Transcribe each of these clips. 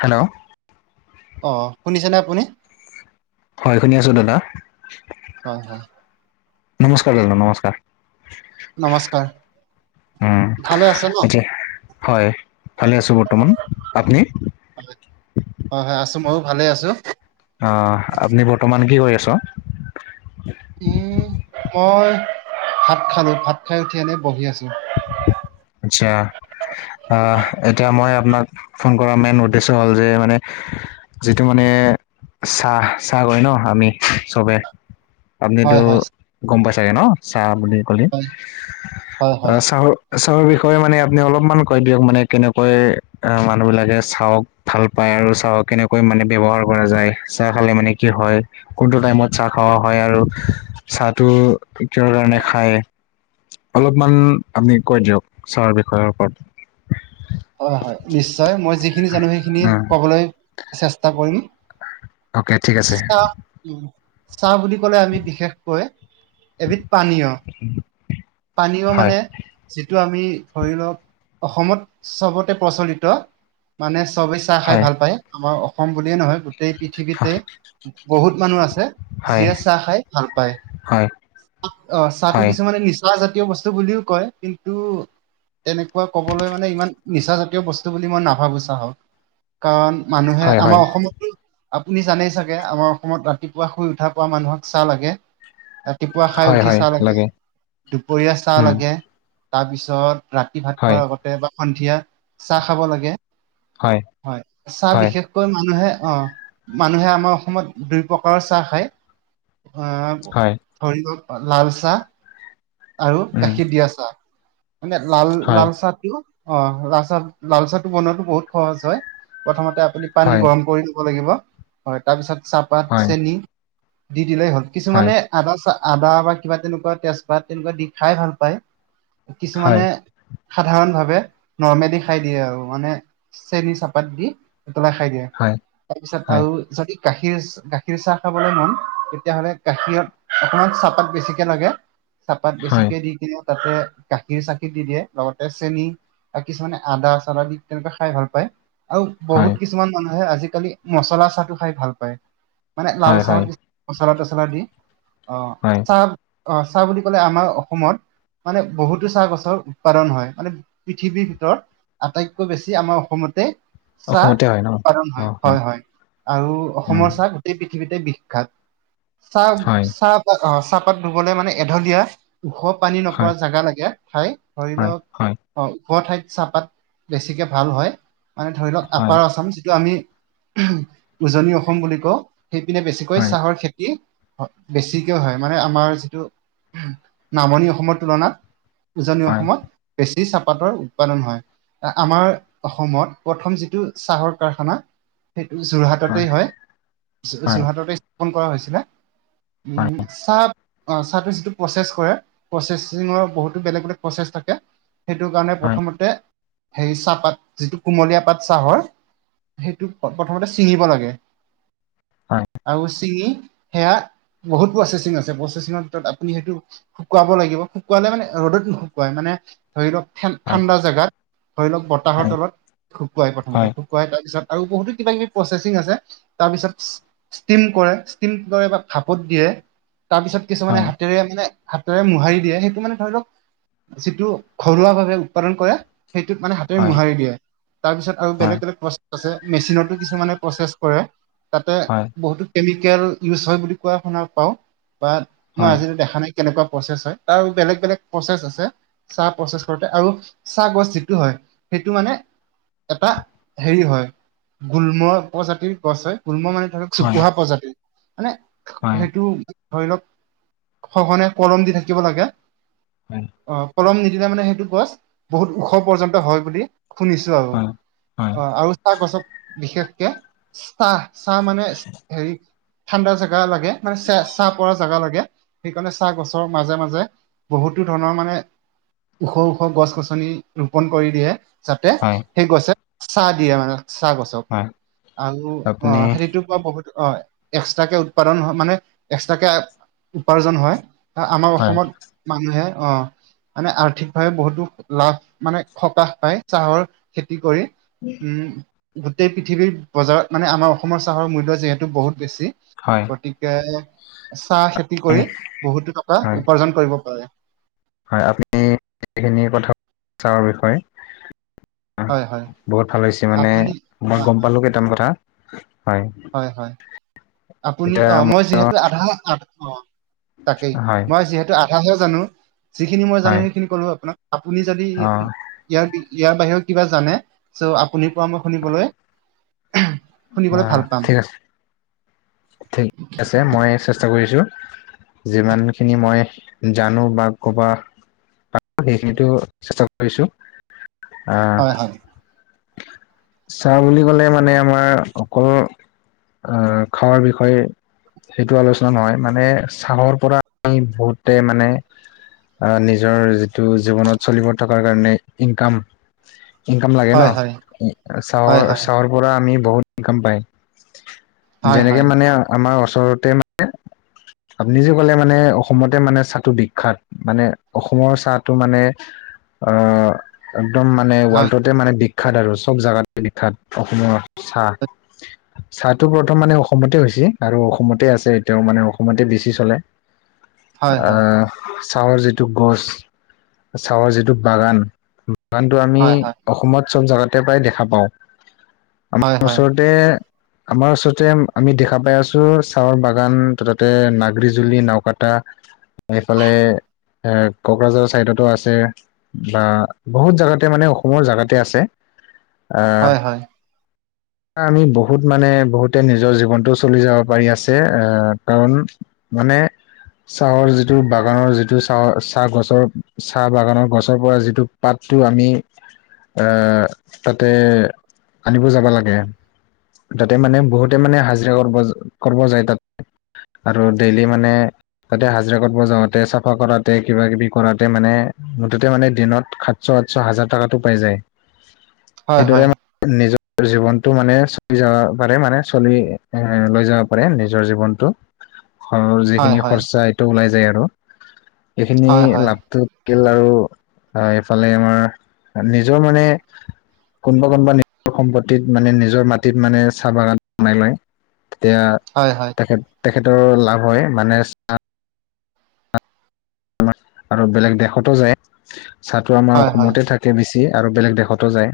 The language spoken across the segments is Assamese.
হেল্ল' অ শুনিছেনে আপুনি? হয় শুনি আছোঁ দাদা। হয় হয়। নমস্কাৰ দাদা নমস্কাৰ। নমস্কাৰ। উম, ভালে আছে ন এতিয়া হয় ভালে আছো বৰ্তমান, আপনি? হয়, হয়-হয় আছো মইয়ো ভালে আছো। অহ, আপনি বৰ্তমান কি কৰি আছ'? উম, মই ভাত খালো, ভাত খাই উঠি এনে বহি আছো। আচ্ছা, আহ এতিয়া মই আপনাক ফোন কৰাৰ মেইন উদ্দেশ্য হ'ল যে মানে যিটো মানে চাহ-চাহ কয় ন আমি চবে হয় আপনিতো হয় গম পাই ছাগে ন চাহ বুলি ক'লে? হয় হয় আ হয় চাহৰ চাহৰ বিষয়ে মানে আপনি অলপমান কৈ দিয়ক মানে কেনেকৈ মানুহ বিলাকে চাহক ভাল পায় আৰু চাহক কেনেকৈ মানে ব্যৱহাৰ কৰা যায়? চাহ খালে মানে কি হয়? কোনটো টাইমত চাহ খাৱা হয় আৰু চাহটো কিহৰ কাৰণে খায়? অলপমান আপনি কৈ দিয়ক চাহৰ বিষয়ৰ ওপৰত। হয় হয় নিশ্চয় মই যিখিনি জানো সেইখিনি উম কবলৈ চেষ্টা কৰিম। অ'কে ঠিক আছে। চাহ উম চাহ বুলি ক'লে আমি বিশেষকৈ এবিধ পানীয়। [inaudible] পানীয় হয় মানে যিটো আমি ধৰি লওক অসমত চবতে প্ৰচলিত মানে চবে চাহ খাই হয় ভাল পায় আমাৰ অসম বুলিয়ে নহয় গো টেই পৃথিৱীতেই বহুত মানুহ আছে হয় যিয়ে চাহ খাই ভাল পায়। হয় অহ চাহটো হয় কিছুমানে নিচা জাতীয় বস্তু বুলিও কয় কিন্তু তেনেকোৱা কবলৈ মানে ইমান নিচাজাতীয় বস্তু বুলি মই নাভাবো চাহক। কাৰণ মানুহে হয় হয় আমাৰ অসমত আপুনি জানেই চাগে আমাৰ অসমত ৰাতিপুৱা শুই উঠাৰ পৰা মানুহক চাহ লাগে। ৰাতিপুৱা খাই হয় উঠি হয় চাহ লাগে। দুপৰীয়া চাহ উম লাগে তাৰপিছত ৰাতি ভাত হয় খোৱাৰ আগত বা সন্ধিয়া চাহ খাব লাগে। হয় চাহ হয় বিশেষ কৈ মানুহে অ মানুহে আমাৰ অসমত দুই প্ৰকাৰৰ চাহ খায়। অ হয় ধৰি লওক লাল চাহ আৰু উম গাখীৰ দিয়া চাহ মানে লাল হয় লাল চাহটো অ লালচাহ লালচাহটো বনোৱাতো বহুত সহজ হয়। প্ৰথমতে আপুনি পানী হয় গৰম কৰি দিব লাগিব হয় তাৰপিছত চাহপাত, হয় চেনি দি দিলেই হ'ল। হয় কিছুমানে আদা চা আদা বা কিবা তেনেকোৱা তেজপাত তেনেকোৱা দি খাই ভাল পায়। হয় কিছুমানে সাধাৰণ ভাৱে নৰ্মেলি খাই দিয়ে আৰু মানে চেনী চাহপাত দি উতলাই খাই দিয়ে। হয় তাৰপিছত হয় আৰু যদি গাখীৰ আছ গাখীৰ চাহ খাবলে মন, তেতিয়াহ'লে গাখীৰত অকমান চাহপাত বেছিকে লাগে। চাহপাত হয়, বেছিকে দি কিনে তাতে গাখীৰ-চাখীৰ দি দিয়ে, লগতে চেনি। বা কিছুমানে আদা-চাদা দি তেনেকুৱা খাই ভাল পায়। আৰু বহুত হয়, কিছুমান মানুহে আজি-কালি মচলা চাহটো খাই ভাল পায়। মানে লাল হয়, চাহত হয়, কি মচলা-তচলা দি, অ হয়, চাহ আহ চাহ বুলি ক'লে আমাৰ অসমত মানে বহুতো চাহ গছৰ উৎপাদন হয় মানে পৃথিৱীৰ ভিতৰত আটাইতকৈ বেছি আমাৰ অসমতে চাহ অসমতে হয় ন? উৎপাদন হয়। হয়-হয় আৰু উম, অসমৰ চাহ গো টেই পৃথিৱীতে বিখ্যাত। হয়, চাহ-চাহপাত অহ চাহপাত ৰুবলে মানে এঢলীয়া ওখ পানী নপৰা হয়, জেগা লাগে ঠাই ধৰি হয়, লওক হয়, অ ওখ ঠাইত চাহপাত বেছিকে ভাল হয়। মানে ধৰি লওক হয়, আপাৰ আচাম যিটো আমি [unintelligible] উজনি অসম বুলি কওঁ। সেইপিনে বেছিকৈ হয়, চাহৰ খেতি বেছিকে হয় মানে আমাৰ যিটো নামনি অসমৰ তুলনাত উজনি হয়, অসমত বেছি চাহপাতৰ উৎপাদন হয়। আ-আমাৰ অসমত প্ৰথম যিটো চাহৰ কাৰখানা সেইটো যোৰহাট টেই হয় হয়, যোৰহাটতে স্থাপন কৰা হৈছিলে। উ হয়, চাহ অ চাহটো যিটো প্ৰচেছ কৰে, প্ৰচেচিঙৰ বহুতো বেলেগ বেলেগ প্ৰচেছ থাকে। সেইটো কাৰণে হয়, প্ৰথমতে হেৰি চাহপাত যিটো কুমলীয়া পাত চাহৰ সেইটো প-প্ৰথমতে ছিঙিব লাগে। হয়। আৰু চিঙি সেয়া বহুত প্ৰচেচিং আছে। প্ৰচেছিঙৰ ভিতৰত আপুনি সেইটো শুকুৱাব লাগিব। শুকুৱালে মানে ৰ'দত নুশুকুৱাই মানে ধৰি লওক হয়, ঠান-ঠাণ্ডা জাগাত ধৰি লওক হয়, বতাহৰ হয়, তলত শুকুৱাই হয়, প্ৰথমতে। শুকোৱাই তাৰপিছত আৰু বহুতো কিবা-কিবি প্ৰচেছিং আছে। তাৰপিছত ষ্টিম কৰে ষ্টিম কৰে বা ভাপত দিয়ে। তাৰপিছত হয়, কিছুমানে হাতেৰে মানে হাতে মোহাৰি দিয়ে। সেইটো মানে ধৰি লওক যিটো ঘৰুৱা ভাৱে উৎপাদন কৰে সেইটোত মানে হাতেৰে হয়, হয়, হয়, মোহাৰি দিয়ে। তাৰ পিছত আৰু হয়, বেলেগ বেলেগ প্ৰচেছ আছে। মেচিনটো কিছুমানে প্ৰচেছ কৰে। তাতে হয়, বহুতো কেমিকেল ইউজ হয় বুলি কোৱা শুনা পাওঁ বা মই হয়, আজিলৈ দেখা নাই কেনেকুৱা প্ৰচেছ হয়। তাৰ আৰু বেলেগ বেলেগ প্ৰচেছ আছে। চাহ প্ৰচেছ কৰোতে আৰু চাহ গছ যিটো হয় সেইটো মানে এটা হেৰি হয় গুল্ম প্ৰজাতিৰ গছ হয়। গুল্ম মানে [unintelligible] চোপোহা প্ৰজাতিৰ মানে হয়, সেইটো ধৰি লওক সঘনে কলম দি থাকিব লাগে। হয়। অ কলম নিদিলে মানে সেইটো গছ বহুত ওখ পৰ্যন্ত হয় বুলি শুনিছো আৰু হয়, অ আৰু চাহ গছত বিশেষকে চাহ চাহ মানে হেৰি ঠাণ্ডা জাগা লাগে মানে চ ছাঁ পৰা জাগা লাগে। সেইকাৰণে চাহ গছৰ মাজে মাজে বহুতো ধৰণৰ মানে ওখ ওখ গছ-গছনি ৰোপন কৰি দিয়ে। যাতে হয়, সেই গছে ছা দিয়ে মানে চাহ গছক হয়, আৰু অ আপুনি সেইটোক বহুতো হয় এক্সট্ৰাকে উৎপাদন হয় মানে এক্সট্ৰাকে উপাৰ্জন হয়। আমাৰ হয়, অসমত মানুহে অ মানে আৰ্থিকভাৱে বহুতো লাভ মানে সকাহ পায় চাহৰ খেতি কৰি। উ। উম, গোটেই পৃথিৱীৰ বজাৰত মানে আমাৰ অসমৰ চাহৰ মূল্য যিহেতু বহুত বেছি। হয়। গতিকে চাহ খেতি কৰি বহুতো টকা হয়, উপাৰ্জন কৰিব পৰা যায়। হয় আমি সেইখিনি কথা চাহৰ বিষয়ে হয় হয় বহুত ভাল হৈছে মানে আপুনি মই হয় গম পালো কেইটামান কথা। হয়, হয়-হয়, আপুনি অ মই যিহেতু আধা আধ অ' তাকেই, হয়, মই যিহেতু আধাহে জানো যিখিনি মই জানো হয়, সেইখিনি কলো আপোনাক। আপুনি যদি অ'। ইয়াৰ ইয়াৰ বাহিৰেও কিবা জানে চ' আপুনি পৰামৰ্শ শুনিবলৈ শুনিবলৈ অ', ভাল পাম ঠিক আছে, ঠিক আছে। মই চেষ্টা কৰিছো যিমান খিনি মই জানো বা ক'বা [unintelligible] সেইটো চেষ্টা কৰিছো। আহ হয় হয় চাহ বুলি ক'লে মানে আমাৰ অকল আহ খাৱাৰ বিষয়ে সেইটো আলোচনা নহয় মানে ছাহৰ পৰা আমি বহুতে মানে অ নিজৰ যিটো জীৱনত চলিবৰ থকাৰ কাৰণে ইনকাম ইনকাম লাগে হয় হয় ন? হয় হয় চাহৰ-চাহৰ পৰা আমি বহুত ইনকাম পায় হয় যেনেকে মানে আমাৰ ওচৰতে মানে আপনি যে ক'লে মানে অসমতে মানে চাহটো বিখ্যাত মানে অসমৰ চাহটো মানে অ' একদম মা নে হয় ৱৰ্ল্টতে মানে বিখ্যাত আৰু চব জাগাতে বিখ্যাত অসমৰ চাহ। চাহটো প্ৰথম মানে অসমতে হৈছি আৰু অসমতে আছে এতিয়াও মানে অসমতে বেছি চলে। হয় হয় অহ চাহৰ যিটো গছ চাহৰ যিটো বাগান গানটো আমি হয় অসমত চব জাগাতে প্ৰায় দেখা পাওঁ। হয় হয় হয় ওচৰতে আমাৰ ওচৰতে আমি দেখা পাই আছো চাহৰ বাগান ত' তাতে নাগ্ৰিজুলি, নাওকাটা এইফালে এ কোকৰাঝাৰ চাইডতো আছে। বা বহুত জাগাতে মানে অসমৰ জাগাতে আছে। আহ হয় হয়। আমি বহুত মানে বহুতে নিজৰ জীৱনটো চলি যাব পাৰি আছে আহ কাৰণ মানে চাহৰ যিটো বাগানৰ যিটো চাহৰ চাহ গছৰ চাহ বাগানৰ গছৰ পৰা যিটো পাতটো আমি অ তাতে আনিব যাব লাগে। তাতে মানে বহুতে মানে হাজিৰা কৰ্ব কৰ্ব যায় তাত আৰু ডেইলি মানে তাতে হাজিৰা কৰ্ব যাওঁতে চাফা কৰাতে কিবা-কিবি কৰাতে মানে মুঠতে মানে দিনত সাত ছ, আঠছ, হাজাৰ টাকাটো পাই যায়। হয় হয় সেইদৰে হয় মানে নিজৰ জীৱনতটো মানে চলি যাবা পাৰে মানে চলি এ লৈ যাবা পাৰে নিজৰ জীৱনটো। ঘৰ যিখিনি হয় হয় হয় খৰচা এইটো ওলাই যায় আৰু এইখিনি লাভটো [unintelligible] আৰু এইফালে আমাৰ নিজৰ মানে কোনবা কোনবা নি সম্পত্তিত মানে নিজৰ মাটিত মানে চাহ বাগান বনাই লয়, তেতিয়া হয় হয়। তেখেত তেখেতৰ লাভ হয় মানে আমাৰ আৰু বেলেগ দেশতো যায় চাহটো আমাৰ হয় হয় হয় হয় অসমতে থাক বেচি আৰু বেলেগ দেশতো যায়,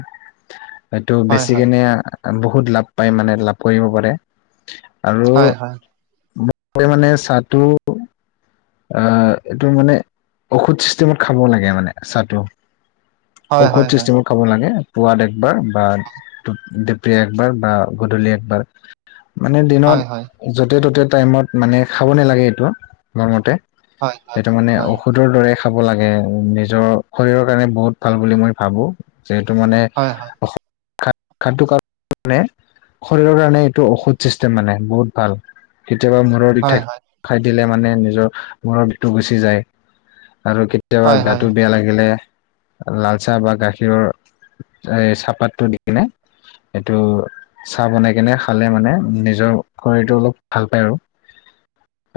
এইটো হয় বেচি কেনে আ বহুত লাভ পায় মানে লাভ কৰিব পাৰে আৰু বহুতে মানে চাহটো আহ এইটো মানে ঔষুধ চিষ্টেমত খাব লাগে মানে চাহটো। হয় হয় হয় হয় হয় হয় হয় হয় হয় হয় হয় হয় ঔষধ চিষ্টেমত খাব লাগে। পুৱাত একবাৰ বা ডো ডিপ্ৰীয়া একবাৰ বা গধূলি একবাৰ। মানে দিনত য'তে ত'তে টাইমত মানে খাব নেলাগে এইটো মোৰ মতে। সেইটো মানে হয় হয় হয় হয় ঔষোধ টোৰ দৰে খাব লাগে নিজৰ শৰীৰৰ কাৰণে বহুত ভাল বুলি মই ভাবো। যিহেতু মানে অসম [unintelligible] শৰীৰৰ কাৰণে এইটো ঔষধ চিষ্টেম। মানে বহুত ভাল। কেতিয়াবা মূৰৰ বিষ থাক থাকিলে মানে নিজৰ মূৰৰ বিষটো গুচি যায় আৰু কেতিয়াবা গাটো বেয়া লাগিলে লাল চাহ বা গাখীৰৰ এ চাহপাতটো দি কিনে এইটো চাহ বনাই কেনে খালে মানে নিজৰ শৰীৰটো অলপ ভাল পায় আৰু।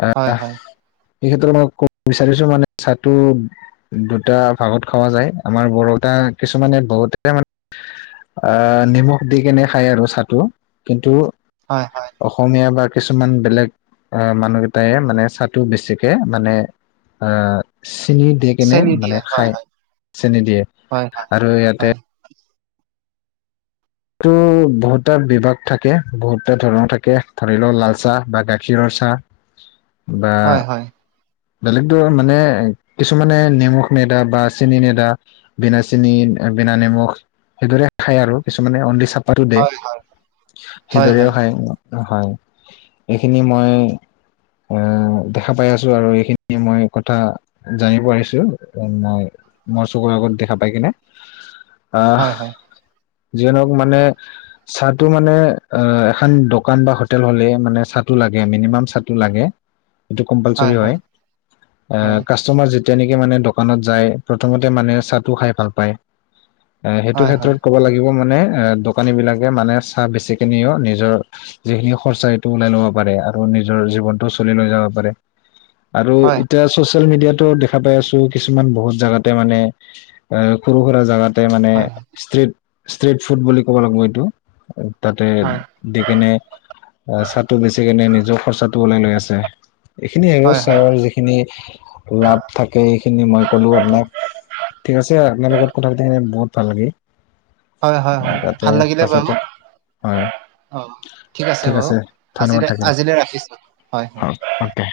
আহ হয় হয় হয় এই ক্ষেত্ৰত মই কব বিচাৰিছো মানে চাহটো দুটা ভাগত খোৱা যায়। আমাৰ বৰ'টা কিছুমানে বহুতে মানে আ নিমখ দি কেনে খায় আৰু চাহটো। কিন্তু হয়, হয়। অসমীয়া বা কিছুমান বেলেগ আ মানুহ কেইটাই মানে চাহটো বেছি কে মানে আ চিনি দি কেনে চেনি মানে দিয়ে হয় খায় হয় চেনি দিয়ে হয় হয় আৰু ইয়াতে হয় টো বহুতটা বিভাগ থাকে, বহুতটা ধৰণৰ থাকে। ধৰি লও লাল চাহ বা গাখীৰৰ চাহ। বা হয় হয় বেলেগ ধৰ মানে কিছুমানে নিমখ নেদা বা চেনি নেদা বিনা চেনি, বিনা নিমখ সেইদৰে খায় আৰু। কিছুমানে অনলি চা পাতো দে হয় হয় হয় সেইদৰেও খায়। হয় এইখিনি মই আ দেখা পাই আছো আৰু এই খিনি মই কথা জানিব আহিছো মই মোৰ চকুৰ আগত দেখা পাই কিনে। আহ হয় হয় যিয়ে নহক মানে চাহটো মানে অ এখন দোকান বা হোটেল হ'লে মানে চাহটো লাগে, মিনিমাম চাহটো লাগে। এইটো কম্পালচৰী হয়। আ হয় কাষ্টটমাৰ যেতিয়া নেকি মানে দোকানত যায় প্ৰথমতে মানে চাহটো খাই ভাল পায়। আ সেইটো হয় হয় ক্ষেত্ৰত ক'ব লাগিব মানে আ দো দোকানী বিলাকে মানে চাহ বেছি কিনিও নিজৰ যিখিনি খৰচা এইটো ওলাই ল'ব পাৰে আৰু নিজৰ জীৱনটো চলি লৈ যাব পাৰে। আৰু হয় এতিয়া চচিয়েল মিডিয়াতো দেখা পাই আছো কিছুমান বহুত জেগাতে মানে এ সৰু সুৰা জাগাত তাতে মানে হয় হয় ষ্ট্ৰিট ষ্ট্ৰিট ফুড বুলি ক'ব লাগিব এইটো। তাতে হয় দি কেনে চাহটো বেচি কেনে নিজৰ খৰচাটো ওলাই লৈ আছে। এইখিনিয়ে হয় [unintelligible] যিখিনি লাভ থাকে এইখিনি মই ক'লো আপোনাক। ঠিক আছে। আপোনাৰ লগত কথা পাতি কেনে বহুত ভাল লাগিল। হয়, হয়, হয় যাতে ভাল লাগিলে বাৰু। পাছতো হয় অ ঠিক আছে বাৰু। আজিলৈ আজিলৈ ৰাখিছো, হয়। অকে।